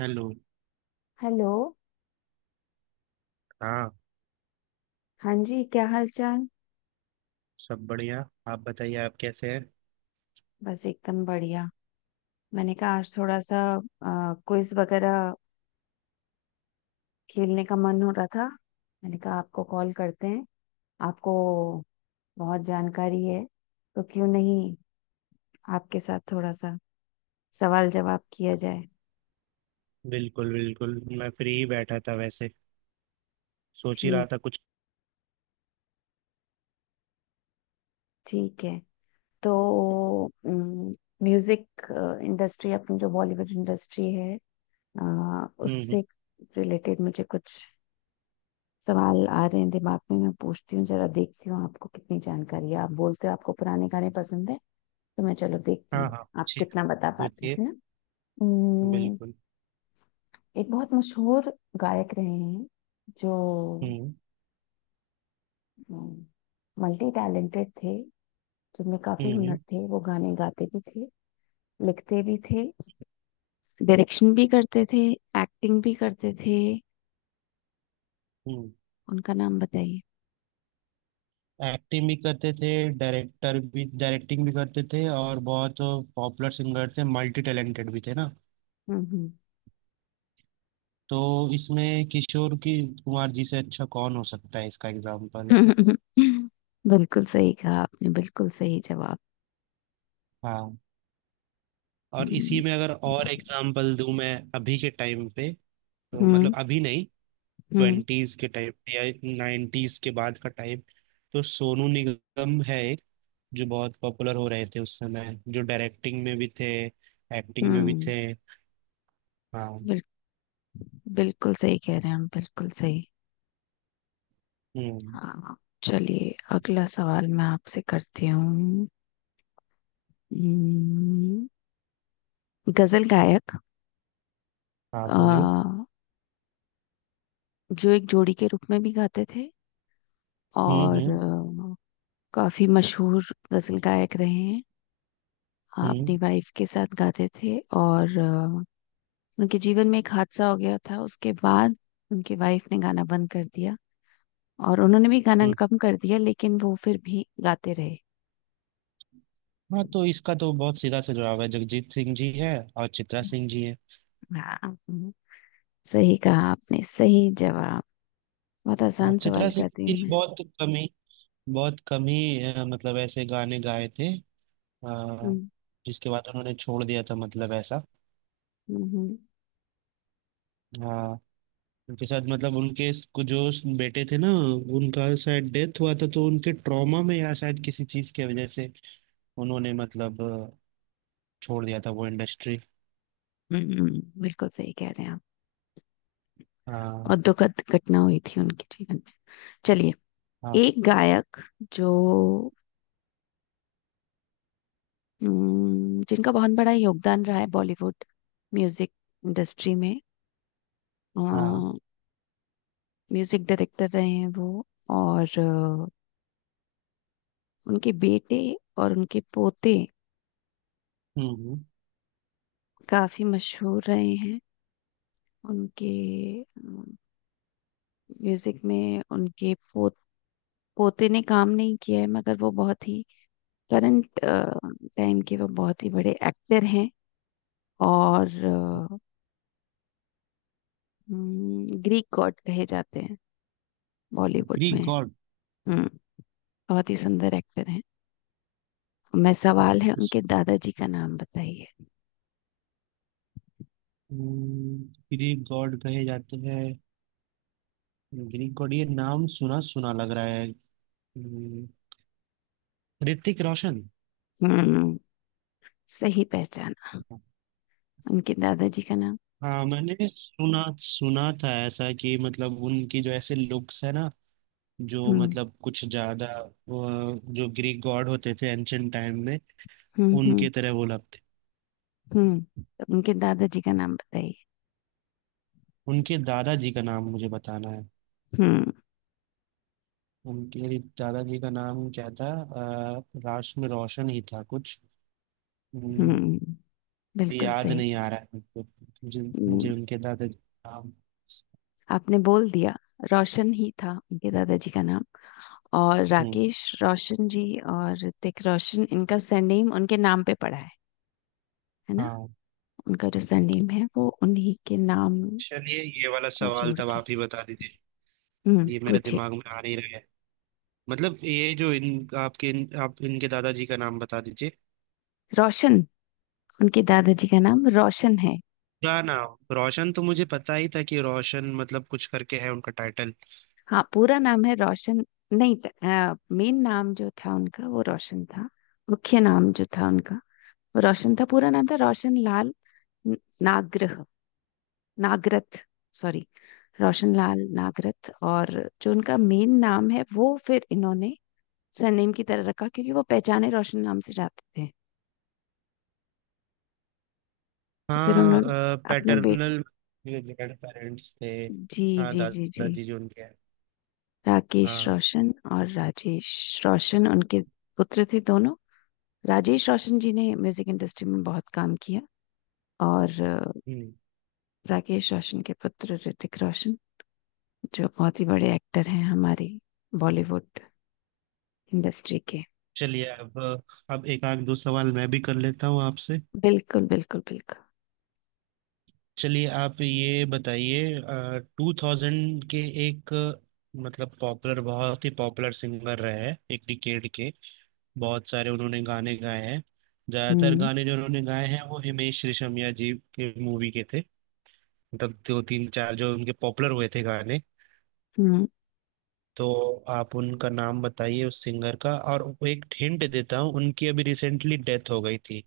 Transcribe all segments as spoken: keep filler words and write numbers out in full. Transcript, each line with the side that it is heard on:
right: Hello.
left: Hello.
right: हाँ।
left: हाँ जी, क्या हाल चाल।
right: सब बढ़िया। आप बताइए, आप कैसे हैं?
left: बस एकदम बढ़िया। मैंने कहा आज थोड़ा सा क्विज वगैरह खेलने का मन हो रहा था। मैंने कहा आपको कॉल करते हैं, आपको बहुत जानकारी है, तो क्यों नहीं आपके साथ थोड़ा सा सवाल जवाब किया जाए।
right: बिल्कुल बिल्कुल, मैं फ्री ही बैठा था, वैसे सोच ही रहा
left: ठीक,
right: था कुछ।
left: ठीक है। तो म्यूजिक इंडस्ट्री, अपनी जो बॉलीवुड इंडस्ट्री है, अ,
right: हम्म हम्म।
left: उससे रिलेटेड मुझे कुछ सवाल आ रहे हैं दिमाग में। मैं पूछती हूँ, जरा देखती हूँ आपको कितनी जानकारी है। आप बोलते हो आपको पुराने गाने पसंद है, तो मैं चलो देखती
right: हाँ
left: हूँ
right: हाँ,
left: आप
right: पूछिए।
left: कितना बता पाते हैं,
right: पूछिए।
left: है ना। उम्म,
right: बिल्कुल।
left: एक बहुत मशहूर गायक रहे हैं, जो
right: हम्म।
left: मल्टी टैलेंटेड थे, जिनमें काफी हुनर
right: हम्म।
left: थे। वो गाने गाते भी थे, लिखते भी थे, डायरेक्शन भी करते थे, एक्टिंग भी करते थे।
right: हम्म।
left: उनका नाम बताइए।
right: एक्टिंग भी करते थे, डायरेक्टर भी डायरेक्टिंग भी करते थे, और बहुत पॉपुलर सिंगर थे, मल्टी टैलेंटेड भी थे ना।
left: हम्म
right: तो इसमें किशोर की कुमार जी से अच्छा कौन हो सकता है इसका एग्जाम्पल?
left: हम्म। बिल्कुल सही कहा आपने, बिल्कुल सही जवाब।
right: हाँ। और इसी
left: हम्म,
right: में अगर और एग्जाम्पल दूं मैं अभी के टाइम पे, तो
left: हम्म।
right: मतलब अभी नहीं,
left: हम्म।
right: ट्वेंटीज के टाइप या नाइन्टीज के बाद का टाइप, तो सोनू निगम है एक जो बहुत पॉपुलर हो रहे थे उस समय, जो डायरेक्टिंग में भी थे, एक्टिंग में भी
left: हम्म।
right: थे। हाँ।
left: बिल, बिल्कुल सही कह रहे हैं हम, बिल्कुल सही।
right: हम्म।
left: हाँ, चलिए अगला सवाल मैं आपसे करती हूँ। हम्म, गजल गायक,
right: हाँ,
left: अ,
right: बोलिए।
left: जो एक जोड़ी के रूप में भी गाते थे,
right: हम्म
left: और
right: हम्म
left: अ, काफी मशहूर गजल गायक रहे हैं। हाँ,
right: हम्म
left: अपनी वाइफ के साथ गाते थे, और अ, उनके जीवन में एक हादसा हो गया था, उसके बाद उनकी वाइफ ने गाना बंद कर दिया, और उन्होंने भी गाना
right: हम्म।
left: कम कर दिया, लेकिन वो फिर भी गाते रहे।
right: हाँ, तो इसका तो बहुत सीधा सा जवाब है, जगजीत सिंह जी है और चित्रा सिंह जी है।
left: हाँ, हम्म, सही कहा आपने, सही जवाब। बहुत
right: हाँ,
left: आसान
right: चित्रा
left: सवाल
right: सिंह
left: कर रही
right: जी
left: हूँ
right: ने
left: मैं।
right: बहुत कम ही बहुत कम ही अ, मतलब ऐसे गाने गाए थे, अ,
left: हम्म।
right: जिसके बाद उन्होंने छोड़ दिया था, मतलब ऐसा।
left: हम्म।
right: हाँ। उनके साथ मतलब उनके कुछ जो बेटे थे ना, उनका शायद डेथ हुआ था, तो उनके ट्रॉमा में या शायद किसी चीज की वजह से उन्होंने, मतलब, अ, छोड़ दिया था वो इंडस्ट्री।
left: हम्म, हम्म, बिल्कुल सही कह रहे हैं आप।
right: हाँ।
left: और दुखद घटना हुई थी उनके जीवन में। चलिए,
right: हाँ।
left: एक गायक, जो हम्म, जिनका बहुत बड़ा योगदान रहा है बॉलीवुड म्यूजिक इंडस्ट्री में।
right: हाँ।
left: म्यूजिक डायरेक्टर रहे हैं वो, और अ, उनके बेटे और उनके पोते
right: हम्म।
left: काफी मशहूर रहे हैं। उनके म्यूजिक में उनके पो, पोते ने काम नहीं किया है, मगर वो बहुत ही करंट टाइम के वो बहुत ही बड़े एक्टर हैं, और ग्रीक गॉड कहे जाते हैं बॉलीवुड में।
right: Greek god?
left: हम्म। बहुत ही सुंदर एक्टर हैं। मैं सवाल है, उनके दादाजी का नाम बताइए।
right: ग्रीक गॉड कहे जाते हैं? ग्रीक गॉड, ये नाम सुना सुना लग रहा है। हम्म। ऋतिक रोशन।
left: हम्म, सही पहचाना। उनके दादाजी का नाम।
right: हाँ, मैंने सुना सुना था ऐसा कि मतलब उनकी जो ऐसे लुक्स है ना, जो
left: हम्म।
right: मतलब कुछ ज्यादा, अ, जो ग्रीक गॉड होते थे एंशंट टाइम में,
left: हम्म। हम्म।
right: उनके तरह वो लगते।
left: हम्म, तो उनके दादाजी का नाम बताइए।
right: उनके दादाजी का नाम मुझे बताना है,
left: हम्म।
right: उनके दादाजी का नाम क्या था? अ, राष्ट्र में रोशन ही था कुछ। हम्म।
left: हम्म, बिल्कुल
right: याद
left: सही।
right: नहीं आ रहा है मुझे, मुझे
left: हम्म,
right: मुझे उनके दादाजी का नाम।
left: आपने बोल दिया। रोशन ही था उनके दादाजी का नाम, और
right: हम्म।
left: राकेश रोशन जी, और ऋतिक रोशन, इनका सरनेम उनके नाम पे पड़ा है है ना।
right: हाँ,
left: उनका जो सरनेम है, वो उन्हीं के नाम
right: चलिए, ये वाला
left: को
right: सवाल
left: जोड़
right: तब
left: के।
right: आप ही बता दीजिए,
left: हम्म,
right: ये मेरे
left: पूछे।
right: दिमाग में आ नहीं रहा है। मतलब ये जो इन आपके इन, आप इनके दादाजी का नाम बता दीजिए।
left: रोशन, उनके दादाजी का नाम रोशन है।
right: ना ना, रोशन तो मुझे पता ही था कि रोशन मतलब कुछ करके है उनका टाइटल।
left: हाँ, पूरा नाम है रोशन। नहीं, मेन नाम जो था उनका वो रोशन था, मुख्य नाम जो था उनका वो रोशन था। पूरा नाम था रोशन लाल न- नागरह, नागरथ, सॉरी, रोशनलाल नागरथ। और जो उनका मेन नाम है, वो फिर इन्होंने सरनेम की तरह रखा, क्योंकि वो पहचाने रोशन नाम से जाते थे। तो फिर उन्होंने
right: हाँ।
left: अपने बेट,
right: पैटर्नल ग्रैंड पेरेंट्स थे।
left: जी
right: हाँ,
left: जी जी जी,
right: दादाजी जो उनके हैं।
left: राकेश
right: हाँ।
left: रोशन और राजेश रोशन उनके पुत्र थे दोनों। राजेश रोशन जी ने म्यूजिक इंडस्ट्री में बहुत काम किया, और अ,
right: हम्म।
left: राकेश रोशन के पुत्र ऋतिक रोशन, जो बहुत ही बड़े एक्टर हैं हमारी बॉलीवुड इंडस्ट्री के।
right: चलिए अब अब एक आध दो सवाल मैं भी कर लेता हूँ आपसे।
left: बिल्कुल बिल्कुल बिल्कुल।
right: चलिए, आप ये बताइए। टू थाउजेंड के एक, मतलब पॉपुलर, बहुत ही पॉपुलर सिंगर रहे हैं एक डिकेड के, बहुत सारे उन्होंने गाने गाए हैं। ज्यादातर
left: हम्म।
right: गाने जो उन्होंने गाए हैं वो हिमेश रेशमिया जी के मूवी के थे, मतलब दो तीन चार जो उनके पॉपुलर हुए थे गाने।
left: हम्म,
right: तो आप उनका नाम बताइए उस सिंगर का, और एक हिंट देता हूँ, उनकी अभी रिसेंटली डेथ हो गई थी।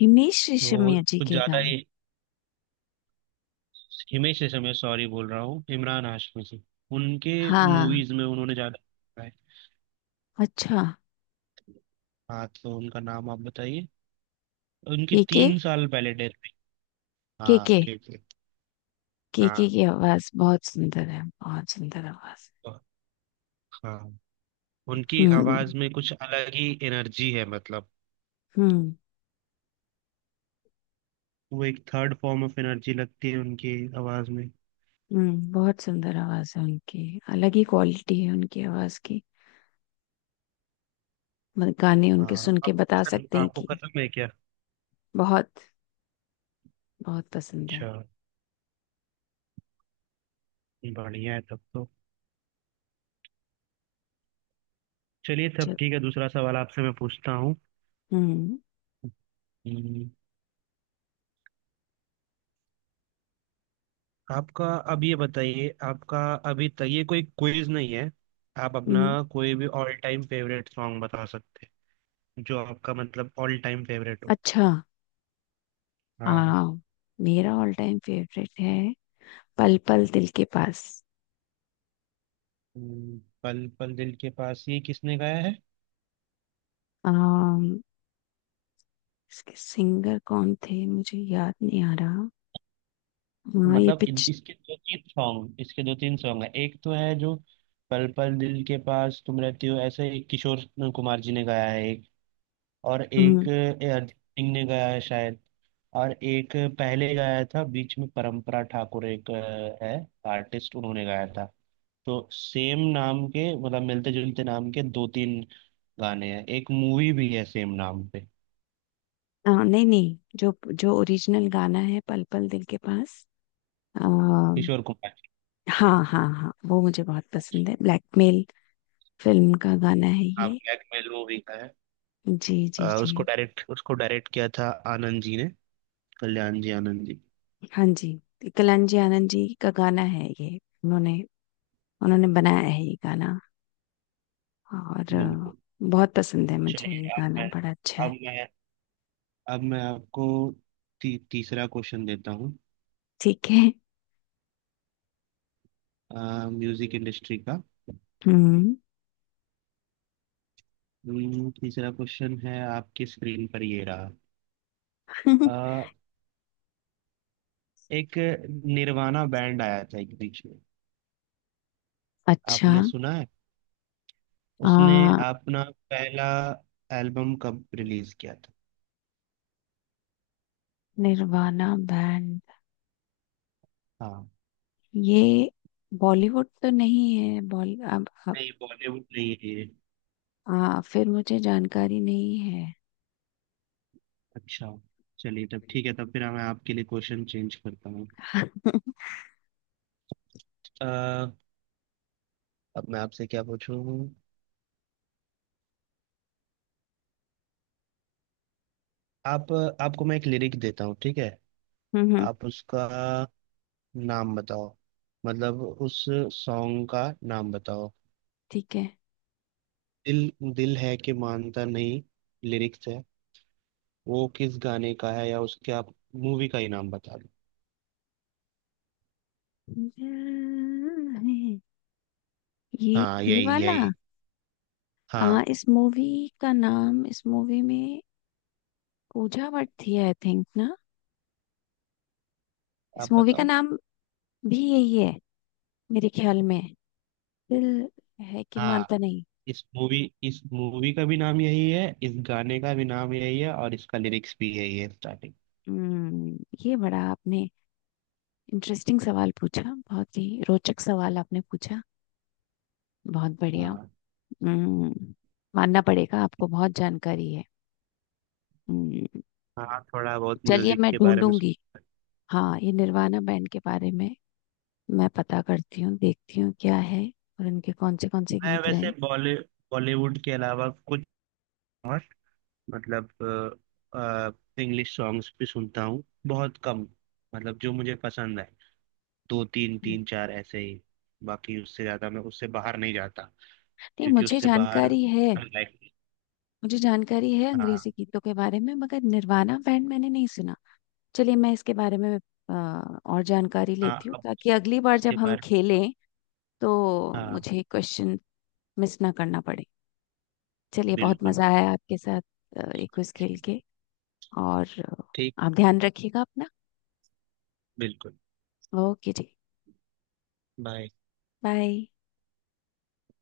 left: हिमेश
right: वो
left: रेशमिया जी
right: कुछ
left: के
right: ज्यादा
left: गाने।
right: ही हिमेश रेशमिया, मैं सॉरी बोल रहा हूँ, इमरान हाशमी जी उनके
left: हाँ।
right: मूवीज में उन्होंने ज्यादा।
left: अच्छा।
right: हाँ, तो उनका नाम आप बताइए। उनकी
left: के के।
right: तीन साल पहले डेथ हुई।
left: के
right: हाँ,
left: के।
right: ठीक है।
left: के के
right: हाँ।
left: की आवाज बहुत सुंदर है, बहुत सुंदर आवाज।
right: तो- हाँ। उनकी
left: हम्म।
right: आवाज में कुछ अलग ही एनर्जी है, मतलब
left: हम्म।
right: वो एक थर्ड फॉर्म ऑफ एनर्जी लगती है उनकी आवाज में।
left: हम्म, बहुत सुंदर आवाज है उनकी, अलग ही क्वालिटी है उनकी आवाज की। मत- गाने उनके सुन
right: हाँ,
left: के
right: आपको
left: बता
right: पसंद
left: सकते हैं
right: आपको
left: कि।
right: खत्म है क्या?
left: बहुत, बहुत पसंद है।
right: अच्छा। बढ़िया है तब तो। चलिए, तब
left: चल,
right: ठीक है, दूसरा सवाल आपसे मैं पूछता हूँ।
left: हम्म।
right: हम्म, आपका अब ये बताइए, आपका, अभी तक ये कोई क्विज नहीं है, आप अपना
left: हम्म।
right: कोई भी ऑल टाइम फेवरेट सॉन्ग बता सकते हैं जो आपका मतलब ऑल टाइम फेवरेट हो।
left: अच्छा। आ,
right: हाँ।
left: मेरा ऑल टाइम फेवरेट है पल पल दिल के पास।
right: हम्म, पल पल दिल के पास, ये किसने गाया है?
left: आ, इसके सिंगर कौन थे मुझे याद नहीं आ रहा। हाँ ये
right: मतलब इन-
left: पिक्च।
right: इसके दो तीन सॉन्ग इसके दो तीन सॉन्ग है। एक तो है जो पल पल दिल के पास तुम रहती हो ऐसे, एक किशोर कुमार जी ने गाया है, एक, और एक
left: हम्म।
right: ए, अरिजीत सिंह ने गाया है शायद, और एक पहले गाया था बीच में परंपरा ठाकुर एक, अ, है आर्टिस्ट, उन्होंने गाया था। तो सेम नाम के, मतलब मिलते जुलते नाम के दो तीन गाने हैं, एक मूवी भी है सेम नाम पे।
left: हाँ, नहीं नहीं, जो जो ओरिजिनल गाना है पल पल दिल के पास, आ,
right: किशोर कुमार जी।
left: हाँ हाँ हाँ, वो मुझे बहुत पसंद है। ब्लैकमेल फिल्म का गाना है
right: नाम
left: ये।
right: ब्लैकमेल मूवी का है।
left: जी
right: अ,
left: जी जी।
right: उसको डायरेक्ट उसको डायरेक्ट किया था आनंद जी ने, कल्याण जी आनंद जी।
left: हाँ जी, कलांजी आनंद जी का गाना है ये। उन्होंने, उन्होंने बनाया है ये गाना, और अ,
right: बिल्कुल।
left: बहुत पसंद है मुझे ये
right: चलिए अब
left: गाना,
right: मैं,
left: बड़ा अच्छा है।
right: अब मैं अब मैं आपको ती, तीसरा क्वेश्चन देता हूँ,
left: ठीक है।
right: म्यूजिक इंडस्ट्री का।
left: हम्म।
right: हम्म, तीसरा क्वेश्चन है, आपकी स्क्रीन पर ये रहा। अ, एक निर्वाणा बैंड आया था एक बीच में,
left: अच्छा।
right: आपने सुना है? उसने
left: आ,
right: अपना पहला एल्बम कब रिलीज किया था?
left: निर्वाणा बैंड,
right: हाँ।
left: ये बॉलीवुड तो नहीं है बॉली अब अब-
right: नहीं, बॉलीवुड नहीं है ये।
left: हाँ, फिर मुझे जानकारी नहीं है।
right: अच्छा, चलिए, तब ठीक है, तब फिर मैं आपके लिए क्वेश्चन चेंज करता हूँ। अब मैं आपसे क्या पूछूं? आप आपको मैं एक लिरिक देता हूँ, ठीक है?
left: हम्म हम्म,
right: आप उसका नाम बताओ, मतलब उस सॉन्ग का नाम बताओ।
left: ठीक है।
right: दिल दिल है कि मानता नहीं, लिरिक्स है, वो किस गाने का है, या उसके आप मूवी का ही नाम बता दो।
left: ये
right: हाँ,
left: ये
right: यही
left: वाला।
right: यही।
left: आ,
right: हाँ,
left: इस मूवी का नाम, इस मूवी में पूजा भट्ट थी आई थिंक, ना। इस
right: आप
left: मूवी का
right: बताओ।
left: नाम भी यही है मेरे ख्याल में, दिल है कि
right: हाँ,
left: मानता नहीं।
right: इस मूवी इस मूवी का भी नाम यही है, इस गाने का भी नाम यही है, और इसका लिरिक्स भी यही है स्टार्टिंग।
left: हम्म, ये बड़ा आपने इंटरेस्टिंग सवाल पूछा, बहुत ही रोचक सवाल आपने पूछा, बहुत बढ़िया।
right: हाँ।
left: हम्म, मानना पड़ेगा, आपको बहुत जानकारी है। हम्म।
right: हाँ, थोड़ा बहुत
left: चलिए
right: म्यूजिक
left: मैं
right: के बारे में।
left: ढूंढूंगी। हाँ, ये निर्वाणा बैंड के बारे में मैं पता करती हूँ, देखती हूँ क्या है, और इनके कौन से कौन से
right: मैं
left: गीत रहे
right: वैसे
left: हैं।
right: बॉली बॉलीवुड के अलावा कुछ और, मतलब इंग्लिश सॉन्ग्स भी सुनता हूँ बहुत कम, मतलब जो मुझे पसंद है, दो तीन
left: हम्म,
right: तीन चार ऐसे ही। बाकी उससे ज्यादा मैं, उससे बाहर नहीं जाता,
left: नहीं
right: क्योंकि
left: मुझे
right: उससे बाहर,
left: जानकारी है।
right: लाइक।
left: मुझे जानकारी है
right: हाँ।
left: अंग्रेजी गीतों के बारे में, मगर निर्वाणा बैंड मैंने नहीं सुना। चलिए, मैं इसके बारे में अ, और जानकारी
right: हाँ,
left: लेती हूँ,
right: अब
left: ताकि अगली बार
right: उसके
left: जब हम
right: बाहर।
left: खेलें तो
right: हाँ,
left: मुझे क्वेश्चन मिस ना करना पड़े। चलिए, बहुत
right: बिल्कुल।
left: मजा आया आपके साथ अ, ये क्विज खेल के। और अ,
right: ठीक।
left: आप ध्यान रखिएगा अपना।
right: बिल्कुल।
left: ओके जी।
right: बाय।
left: बाय।